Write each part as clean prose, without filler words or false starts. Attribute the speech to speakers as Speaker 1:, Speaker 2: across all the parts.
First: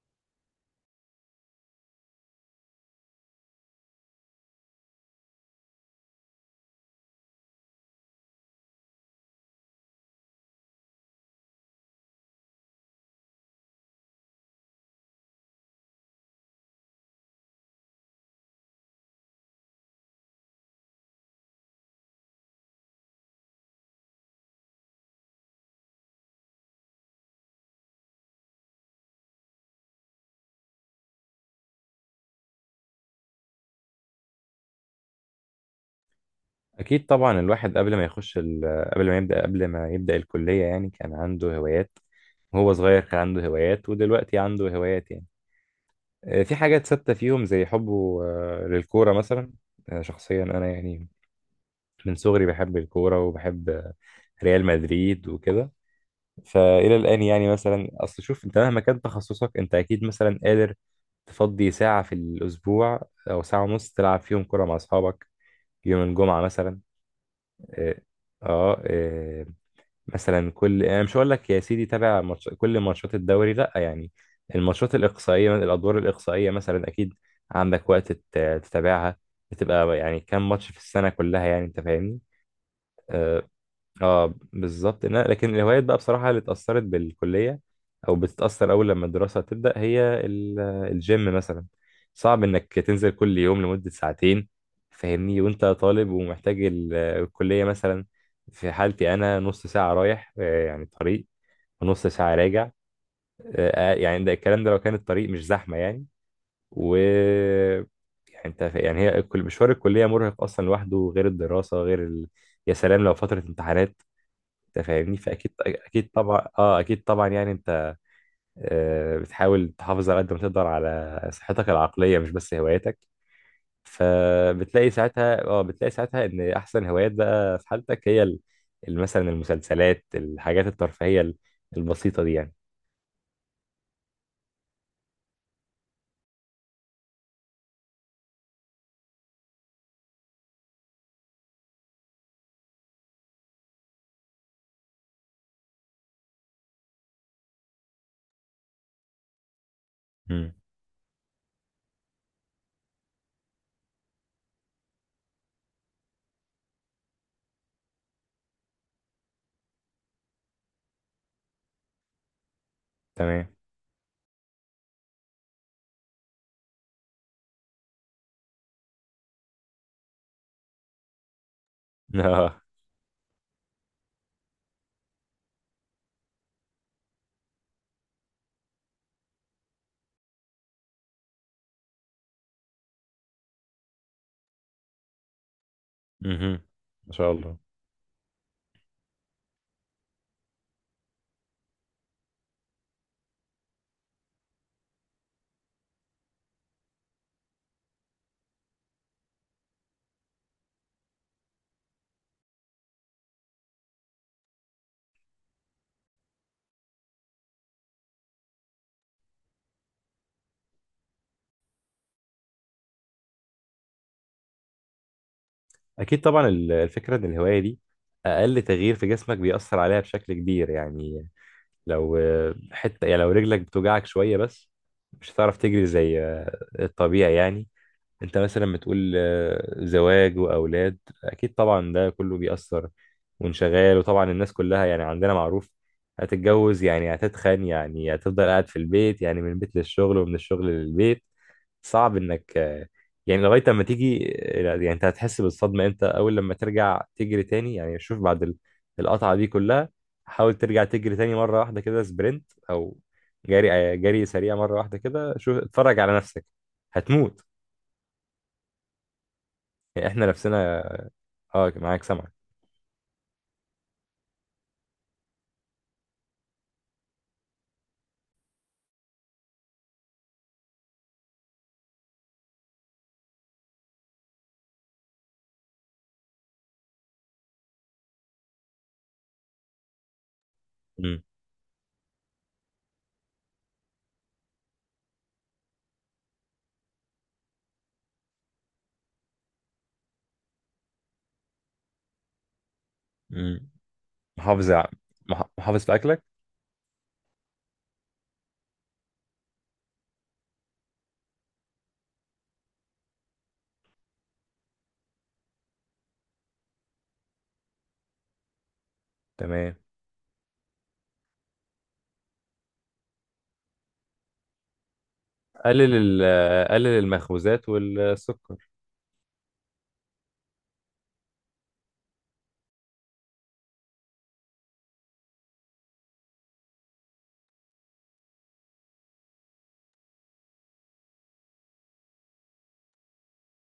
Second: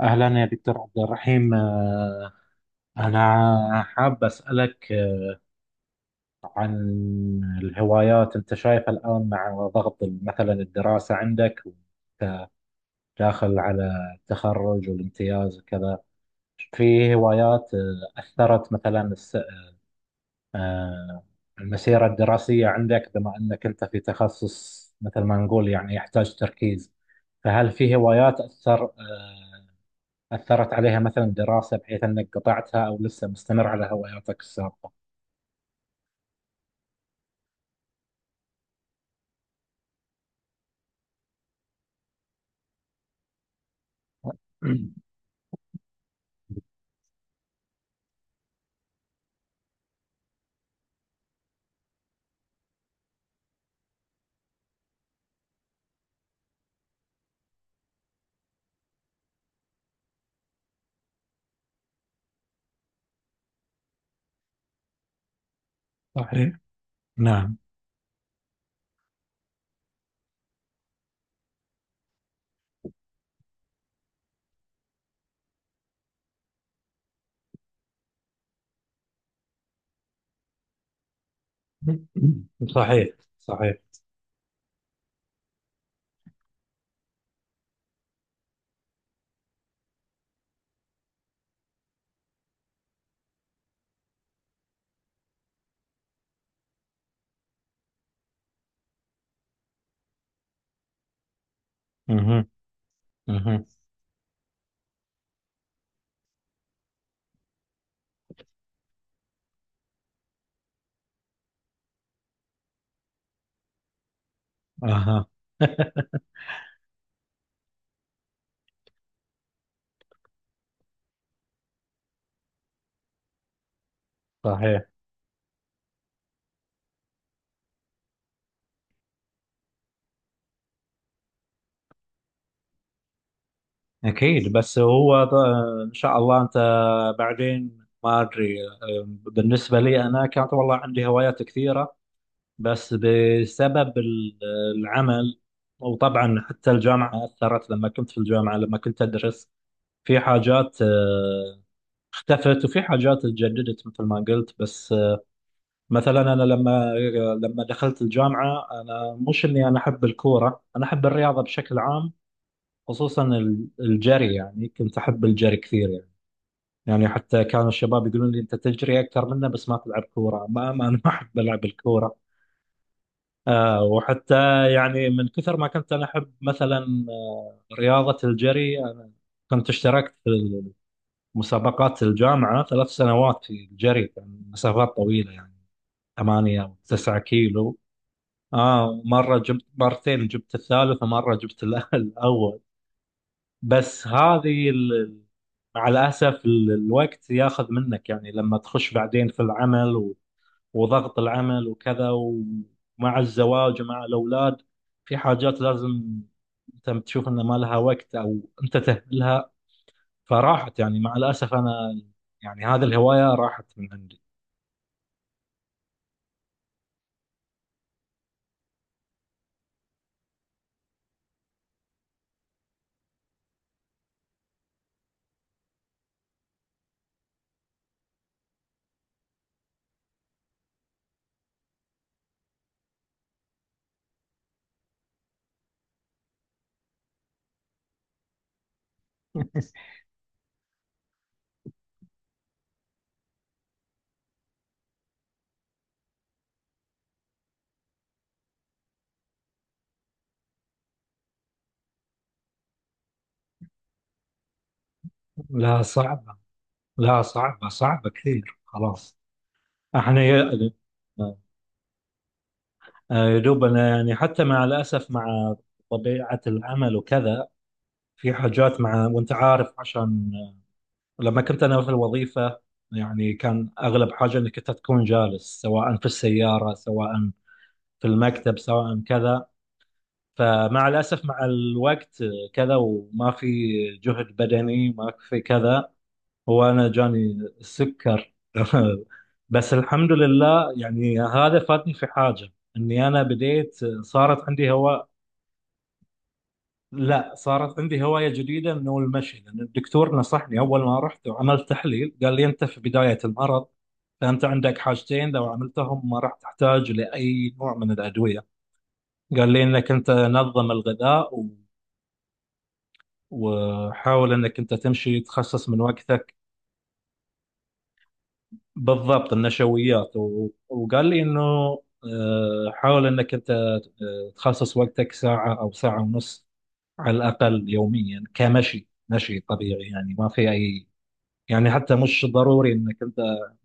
Speaker 1: أهلا يا دكتور عبد الرحيم، أنا حاب أسألك عن الهوايات. أنت شايف الآن مع ضغط مثلا الدراسة عندك داخل على التخرج والامتياز وكذا، في هوايات أثرت مثلا آه، المسيرة الدراسية عندك، بما أنك أنت في تخصص مثل ما نقول يعني يحتاج تركيز، فهل في هوايات أثرت عليها مثلا دراسة، بحيث أنك قطعتها أو لسه مستمر على هواياتك السابقة؟
Speaker 2: أكيد طبعا الواحد قبل ما يبدأ قبل ما يبدأ الكلية يعني كان عنده هوايات، وهو صغير كان عنده هوايات ودلوقتي عنده هوايات يعني. في حاجات ثابتة فيهم زي حبه للكورة مثلا. شخصيا أنا يعني من صغري بحب الكورة وبحب ريال مدريد وكده. فإلى الآن يعني مثلا أصل شوف أنت مهما كان تخصصك أنت أكيد مثلا قادر تفضي ساعة في الأسبوع أو ساعة ونص تلعب فيهم كورة مع أصحابك يوم الجمعة
Speaker 1: صحيح.
Speaker 2: مثلا.
Speaker 1: نعم.
Speaker 2: اه. آه، مثلا كل، انا مش هقول لك يا سيدي كل ماتشات الدوري لا يعني، الماتشات الاقصائيه الادوار الاقصائيه مثلا اكيد عندك وقت تتابعها. بتبقى يعني كام ماتش في السنه كلها يعني انت فاهمني.
Speaker 1: صحيح.
Speaker 2: آه،
Speaker 1: صحيح.
Speaker 2: اه بالظبط. لكن الهوايات بقى بصراحة اللي اتأثرت بالكلية أو بتتأثر أول لما الدراسة تبدأ هي الجيم مثلا. صعب إنك تنزل كل يوم لمدة ساعتين، فاهمني، وأنت طالب ومحتاج الكلية مثلا. في حالتي أنا نص ساعة رايح، يعني طريق، ونص ساعة
Speaker 1: اها.
Speaker 2: راجع.
Speaker 1: اها.
Speaker 2: يعني ده الكلام ده لو كان الطريق مش زحمة يعني. و يعني يعني هي مشوار الكلية مرهق أصلا لوحده، غير الدراسة غير ال... يا سلام لو فترة امتحانات، انت فاهمني.
Speaker 1: اها.
Speaker 2: فاكيد اكيد طبعا اه اكيد طبعا يعني انت. بتحاول تحافظ على قد ما تقدر على صحتك العقليه، مش بس هواياتك.
Speaker 1: صحيح.
Speaker 2: فبتلاقي ساعتها اه بتلاقي ساعتها ان احسن هوايات بقى في حالتك هي مثلا المسلسلات، الحاجات الترفيهيه البسيطه دي يعني.
Speaker 1: اكيد. بس ان شاء الله انت بعدين ما ادري. بالنسبه لي انا كانت والله عندي هوايات كثيره، بس بسبب العمل، وطبعا حتى الجامعه اثرت، لما كنت في الجامعه لما كنت ادرس في
Speaker 2: امم.
Speaker 1: حاجات اختفت وفي حاجات اتجددت مثل ما قلت. بس مثلا انا لما دخلت الجامعه، انا مش اني انا احب الكوره، انا احب الرياضه بشكل عام، خصوصا
Speaker 2: تمام.
Speaker 1: الجري. يعني كنت احب الجري كثير يعني حتى كانوا الشباب يقولون لي انت تجري اكثر منا، بس ما تلعب كوره. ما انا ما احب العب الكوره.
Speaker 2: اه.
Speaker 1: وحتى يعني من كثر ما كنت انا احب مثلا رياضه الجري. كنت اشتركت في مسابقات الجامعه 3 سنوات في الجري، كان مسافات طويله يعني،
Speaker 2: مهم.
Speaker 1: ثمانية أو
Speaker 2: ما
Speaker 1: تسعة
Speaker 2: شاء الله.
Speaker 1: كيلو آه، مرة جبت مرتين، جبت الثالث، ومرة جبت الأول. بس هذه مع الأسف الوقت ياخذ منك يعني، لما تخش بعدين في العمل وضغط العمل وكذا، ومع الزواج ومع الأولاد، في حاجات لازم أنت تشوف أن ما لها وقت، أو أنت تهملها، فراحت يعني. مع الأسف، أنا يعني هذه الهواية راحت من عندي.
Speaker 2: اكيد طبعا الفكره ان الهوايه دي اقل تغيير في جسمك بيأثر عليها بشكل كبير يعني. لو حتة يعني لو رجلك بتوجعك شوية بس، مش هتعرف تجري زي الطبيعي يعني. انت مثلا بتقول زواج وأولاد، أكيد طبعا ده كله بيأثر وانشغال. وطبعا الناس كلها يعني عندنا معروف، هتتجوز يعني هتتخن يعني هتفضل قاعد في البيت يعني، من البيت للشغل ومن الشغل للبيت. صعب انك يعني لغايه لما تيجي يعني. انت هتحس بالصدمه امتى؟ اول لما ترجع تجري تاني يعني. شوف بعد القطعه دي كلها، حاول ترجع تجري تاني مره واحده كده سبرنت او جري، جري سريع مره واحده كده، شوف
Speaker 1: لا،
Speaker 2: اتفرج على
Speaker 1: صعبة.
Speaker 2: نفسك.
Speaker 1: لا،
Speaker 2: هتموت
Speaker 1: صعبة، صعبة كثير. خلاص.
Speaker 2: يعني.
Speaker 1: احنا
Speaker 2: احنا
Speaker 1: يا
Speaker 2: نفسنا. اه معاك، سمعك.
Speaker 1: يا دوب انا يعني، حتى مع الاسف مع طبيعه العمل وكذا، في حاجات، مع وانت عارف، عشان لما كنت انا في الوظيفه، يعني كان اغلب حاجه انك انت تكون جالس، سواء في السياره، سواء في المكتب، سواء كذا. فمع
Speaker 2: امم.
Speaker 1: الاسف مع الوقت كذا، وما في جهد بدني، ما في كذا. هو أنا جاني السكر. بس الحمد لله يعني هذا فاتني في حاجة، إني أنا
Speaker 2: امم.
Speaker 1: بديت، صارت عندي
Speaker 2: محافظ ع-
Speaker 1: هواء.
Speaker 2: محافظ في اكلك.
Speaker 1: لا، صارت عندي هواية جديدة، إنه المشي. لأن الدكتور نصحني، أول ما رحت وعملت تحليل قال لي: أنت في بداية المرض، فأنت عندك حاجتين، لو عملتهم ما راح تحتاج لأي نوع من الأدوية. قال لي:
Speaker 2: تمام.
Speaker 1: إنك أنت نظم الغذاء وحاول إنك أنت تمشي، تخصص من
Speaker 2: قلل
Speaker 1: وقتك.
Speaker 2: قلل المخبوزات والسكر.
Speaker 1: بالضبط، النشويات. وقال لي انه حاول انك انت تخصص وقتك ساعة او ساعة ونص على الاقل يوميا، كمشي، مشي طبيعي يعني، ما في اي يعني، حتى مش ضروري انك انت.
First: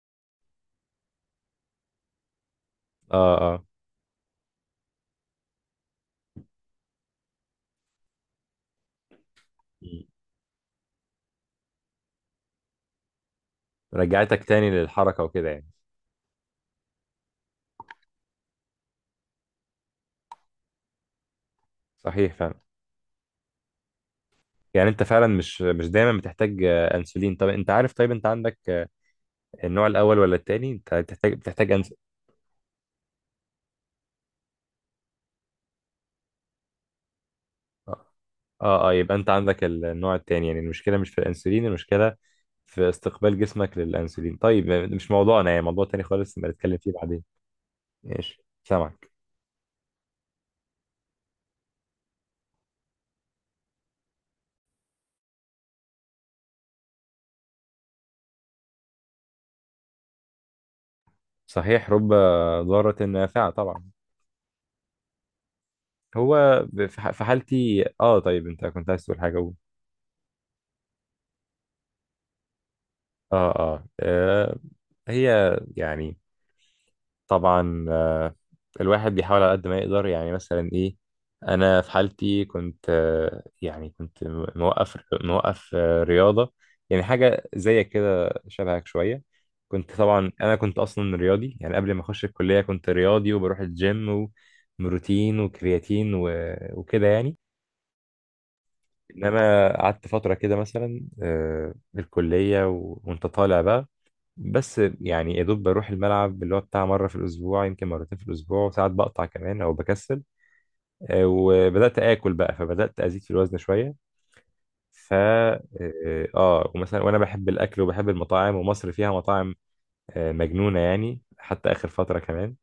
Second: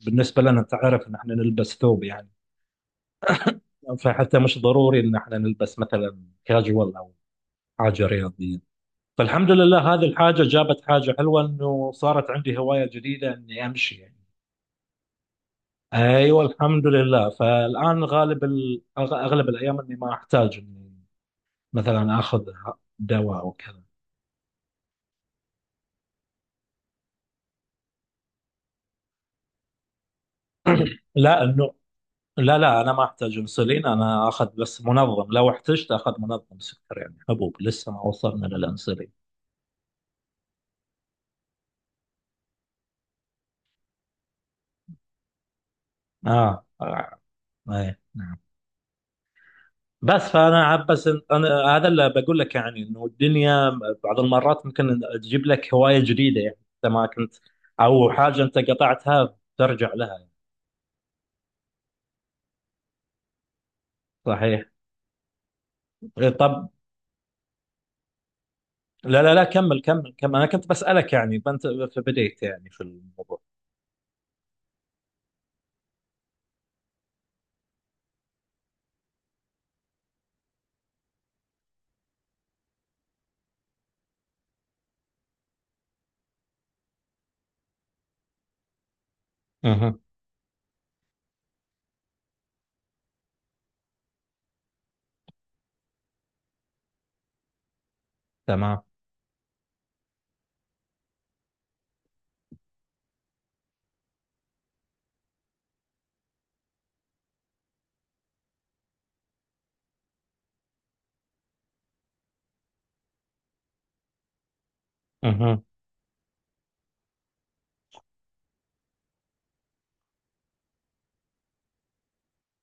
Speaker 1: بالنسبة لنا انت عارف ان احنا نلبس ثوب يعني،
Speaker 2: اه. اه.
Speaker 1: فحتى مش ضروري ان احنا نلبس مثلا كاجوال او حاجة رياضية. فالحمد لله
Speaker 2: مم.
Speaker 1: هذه الحاجة جابت حاجة حلوة، انه صارت عندي هواية جديدة اني امشي يعني.
Speaker 2: رجعتك تاني للحركه وكده يعني.
Speaker 1: ايوه، الحمد لله فالان اغلب الايام اني ما احتاج اني مثلا
Speaker 2: صحيح
Speaker 1: اخذ
Speaker 2: فعلا.
Speaker 1: دواء او كذا.
Speaker 2: يعني انت فعلا مش دايما بتحتاج انسولين. طب انت عارف، طيب انت عندك النوع الاول ولا التاني؟ انت بتحتاج،
Speaker 1: لا، انه. لا، لا، انا ما احتاج انسولين، انا اخذ بس منظم، لو احتجت اخذ منظم سكر يعني، حبوب، لسه ما
Speaker 2: اه.
Speaker 1: وصلنا
Speaker 2: اه
Speaker 1: للانسولين.
Speaker 2: يبقى انت عندك النوع التاني يعني. المشكله مش في الانسولين، المشكله في استقبال جسمك للانسولين. طيب مش موضوعنا، يعني موضوع تاني خالص، نبقى
Speaker 1: اه،
Speaker 2: نتكلم فيه
Speaker 1: آه.
Speaker 2: بعدين.
Speaker 1: أي. نعم.
Speaker 2: ماشي سامعك.
Speaker 1: بس فانا عب- بس إن- انا هذا اللي بقول لك يعني، انه الدنيا بعض المرات ممكن تجيب لك هوايه جديده، يعني انت ما كنت، او حاجه انت قطعتها ترجع لها يعني.
Speaker 2: صحيح، رب ضارة نافعة طبعا.
Speaker 1: صحيح.
Speaker 2: هو
Speaker 1: طب،
Speaker 2: ب- في ح- في حالتي اه. طيب انت كنت عايز تقول
Speaker 1: لا، لا،
Speaker 2: حاجه،
Speaker 1: لا،
Speaker 2: قول.
Speaker 1: كمل كمل كمل. أنا كنت بسألك يعني بنت، فبديت يعني في الموضوع.
Speaker 2: اه اه هي يعني، طبعا الواحد بيحاول على قد ما يقدر يعني. مثلا ايه، انا في حالتي كنت، يعني كنت موقف، موقف رياضه يعني. حاجه زيك كده، شبهك شويه. كنت
Speaker 1: اها.
Speaker 2: طبعا انا كنت اصلا رياضي يعني، قبل ما اخش الكليه كنت رياضي وبروح الجيم وبروتين وكرياتين وكده يعني.
Speaker 1: تمام.
Speaker 2: انما قعدت فتره كده مثلا في الكليه، وانت طالع بقى، بس يعني يا دوب بروح الملعب اللي هو بتاع مرة في الأسبوع يمكن مرتين في الأسبوع، وساعات بقطع كمان أو بكسل. وبدأت آكل بقى، فبدأت أزيد في الوزن شوية. فا
Speaker 1: اها.
Speaker 2: ومثلا وأنا بحب الأكل وبحب المطاعم، ومصر فيها مطاعم مجنونة يعني، حتى آخر فترة كمان.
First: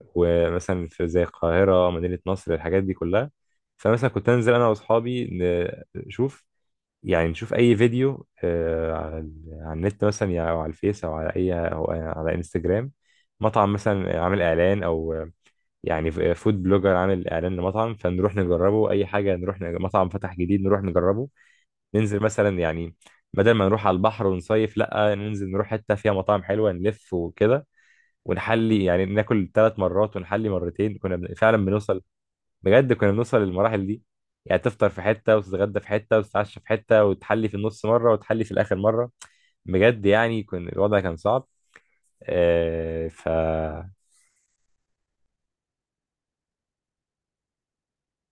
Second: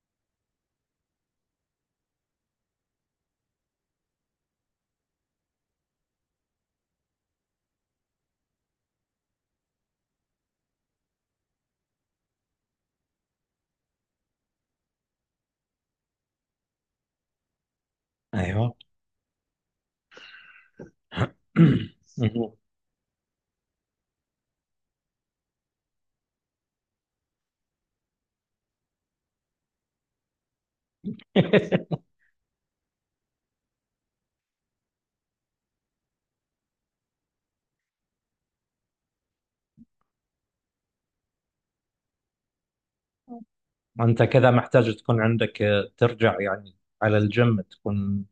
Speaker 2: ومثلا في زي القاهرة، مدينة نصر، الحاجات دي كلها. فمثلا كنت أنزل أنا وأصحابي نشوف، يعني نشوف اي فيديو على على النت مثلا يعني، او على الفيس او على اي او على انستجرام، مطعم مثلا عامل اعلان او يعني فود بلوجر عامل اعلان لمطعم، فنروح
Speaker 1: أيوه.
Speaker 2: نجربه. اي حاجه نروح مطعم فتح جديد نروح نجربه. ننزل مثلا
Speaker 1: أها.
Speaker 2: يعني بدل ما نروح على البحر ونصيف، لا ننزل نروح حته فيها مطاعم حلوه، نلف وكده ونحلي يعني. ناكل ثلاث مرات ونحلي مرتين، فعلا بنوصل، بجد كنا بنوصل للمراحل دي يعني. تفطر في حتة وتتغدى في حتة وتتعشى في حتة وتحلي في النص مرة وتحلي في الآخر مرة، بجد يعني كان الوضع كان صعب. آه ف اه.
Speaker 1: أنت كذا محتاج تكون عندك ترجع يعني على الجيم، تكون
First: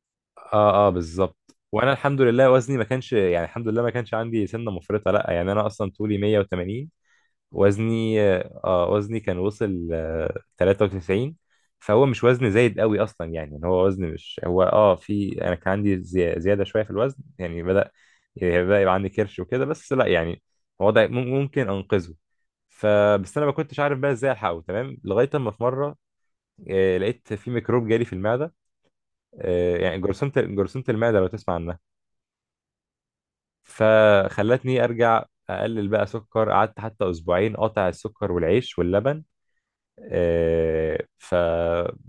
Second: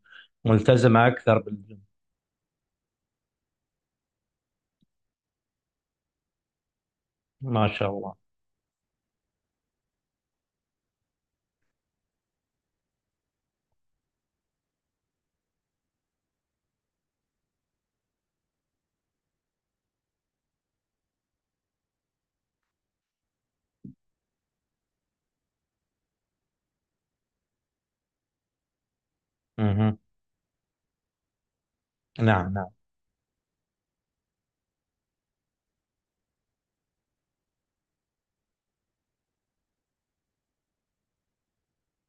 Speaker 2: اه
Speaker 1: ملتزمة أكثر
Speaker 2: بالظبط.
Speaker 1: بالجيم.
Speaker 2: وانا الحمد لله وزني ما كانش يعني، الحمد لله ما كانش عندي سنة مفرطة لا يعني، انا اصلا طولي 180،
Speaker 1: ما شاء الله.
Speaker 2: وزني اه وزني كان وصل آه 93. فهو مش وزن زايد قوي اصلا يعني، ان هو وزن مش هو اه في، انا كان عندي زياده شويه في الوزن يعني. يعني بدأ يبقى عندي كرش وكده، بس لا يعني هو ده ممكن انقذه. فبس انا ما كنتش عارف بقى ازاي الحقه تمام، لغايه اما في مره لقيت في ميكروب جالي في المعده،
Speaker 1: أها.
Speaker 2: يعني جرثومه، جرثومه المعده لو تسمع عنها.
Speaker 1: نعم، نعم.
Speaker 2: فخلتني ارجع اقلل بقى سكر، قعدت حتى اسبوعين قاطع السكر والعيش واللبن. ف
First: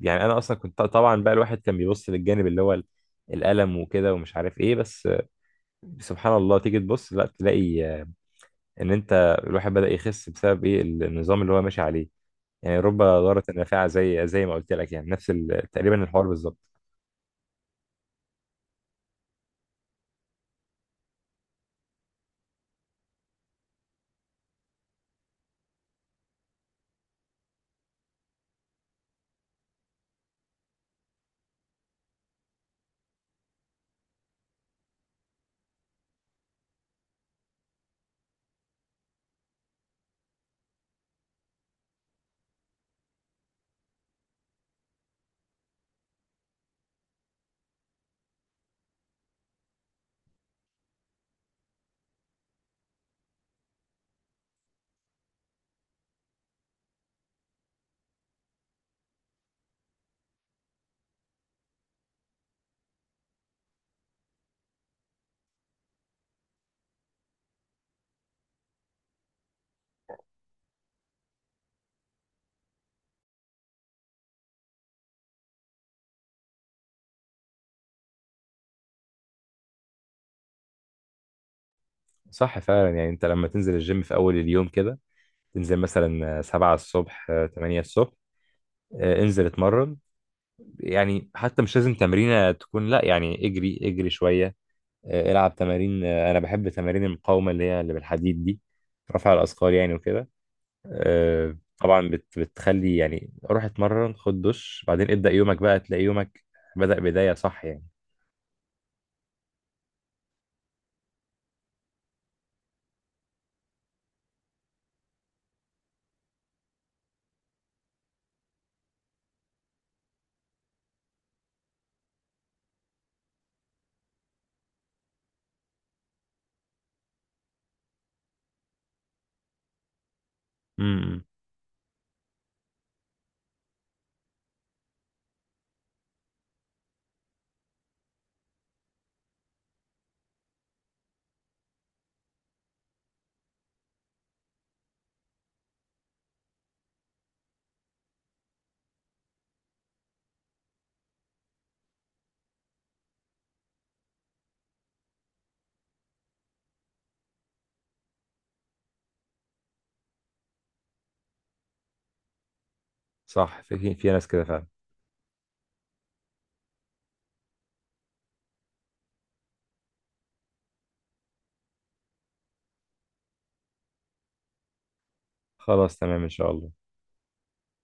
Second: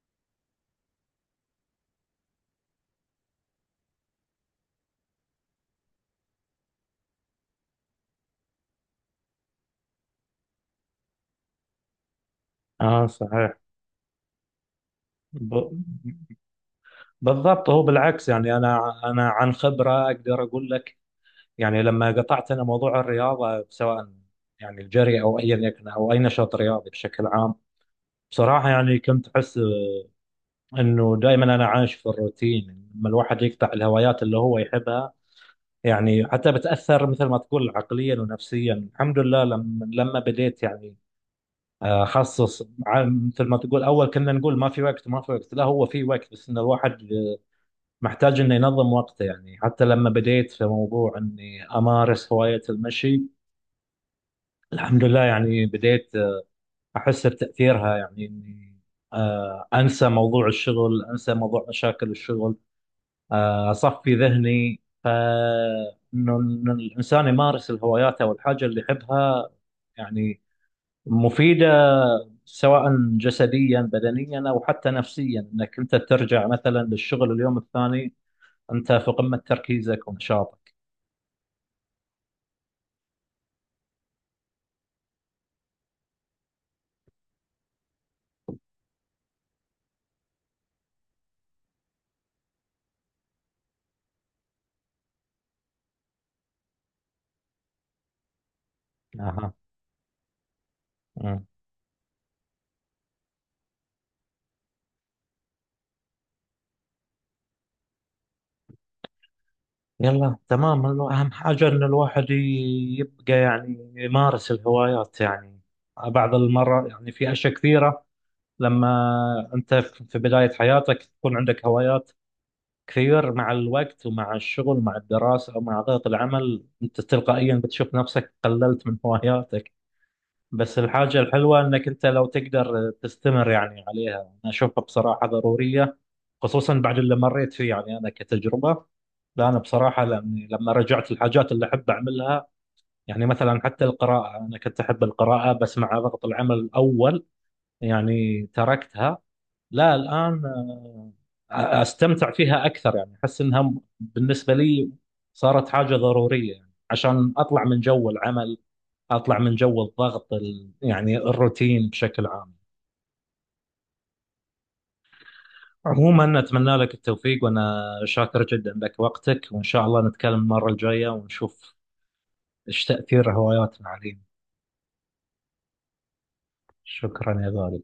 Speaker 2: يعني انا اصلا كنت طبعا بقى الواحد كان بيبص للجانب اللي هو الالم وكده ومش عارف ايه، بس سبحان الله تيجي تبص لا تلاقي ان انت الواحد بدأ يخس بسبب ايه، النظام اللي هو ماشي عليه. يعني رب
Speaker 1: آه،
Speaker 2: ضارة
Speaker 1: صحيح.
Speaker 2: نافعة زي ما قلت لك يعني، نفس
Speaker 1: ب...
Speaker 2: تقريبا الحوار بالظبط.
Speaker 1: بالضبط. هو بالعكس يعني، أنا عن خبرة أقدر أقول لك، يعني لما قطعت أنا موضوع الرياضة، سواء يعني الجري أو أيا يكن، أو أي نشاط رياضي بشكل عام، بصراحة يعني كنت أحس إنه دائما أنا عايش في الروتين. لما الواحد يقطع الهوايات اللي هو يحبها، يعني حتى بتأثر مثل ما تقول عقليا ونفسيا. الحمد لله لما بديت يعني أخصص، مثل ما تقول، أول كنا نقول ما في وقت، ما في وقت. لا، هو في وقت، بس إن الواحد محتاج إنه ينظم وقته يعني. حتى لما بديت في موضوع إني أمارس هواية المشي، الحمد لله يعني بديت احس بتاثيرها، يعني اني انسى موضوع الشغل، انسى موضوع مشاكل الشغل، اصفي ذهني. ف إنه الانسان يمارس الهوايات او الحاجه اللي يحبها، يعني مفيده، سواء جسديا بدنيا، او حتى نفسيا، انك انت ترجع مثلا للشغل اليوم الثاني، انت في قمه تركيزك ونشاطك.
Speaker 2: صح فعلا. يعني انت لما تنزل الجيم في اول اليوم كده، تنزل مثلا 7 الصبح 8 الصبح، انزل اتمرن يعني. حتى مش لازم تمرينة تكون، لا يعني اجري، شوية، العب تمارين. انا بحب تمارين المقاومه اللي هي اللي بالحديد دي، رفع
Speaker 1: اها.
Speaker 2: الاثقال يعني وكده. طبعا بتخلي يعني، روح اتمرن خد دش بعدين ابدا يومك، بقى تلاقي يومك بدأ بدايه صح يعني.
Speaker 1: يلا، تمام. هو أهم حاجة إن الواحد يبقى يعني يمارس الهوايات يعني. بعض المرة يعني في أشياء كثيرة، لما أنت في بداية حياتك تكون عندك هوايات كثير، مع الوقت ومع الشغل ومع الدراسة ومع ضغط العمل، أنت تلقائيا بتشوف نفسك قللت من هواياتك. بس الحاجة
Speaker 2: امم.
Speaker 1: الحلوة إنك أنت لو تقدر تستمر يعني عليها، أنا أشوفها بصراحة ضرورية، خصوصا بعد اللي مريت فيه يعني انا كتجربه. لا، انا بصراحه لاني لما رجعت الحاجات اللي احب اعملها، يعني مثلا حتى القراءه انا كنت احب القراءه، بس مع ضغط العمل الاول يعني تركتها. لا، الان استمتع فيها اكثر، يعني احس انها بالنسبه لي صارت حاجه ضروريه يعني، عشان اطلع من جو العمل، اطلع من جو الضغط، يعني الروتين بشكل عام.
Speaker 2: صح في في ناس كده فعلا.
Speaker 1: عموما أتمنى لك التوفيق، وأنا شاكر جدا لك وقتك، وإن شاء الله نتكلم المرة الجاية ونشوف إيش تأثير هواياتنا علينا.
Speaker 2: خلاص تمام ان شاء الله.
Speaker 1: شكرا يا غالي.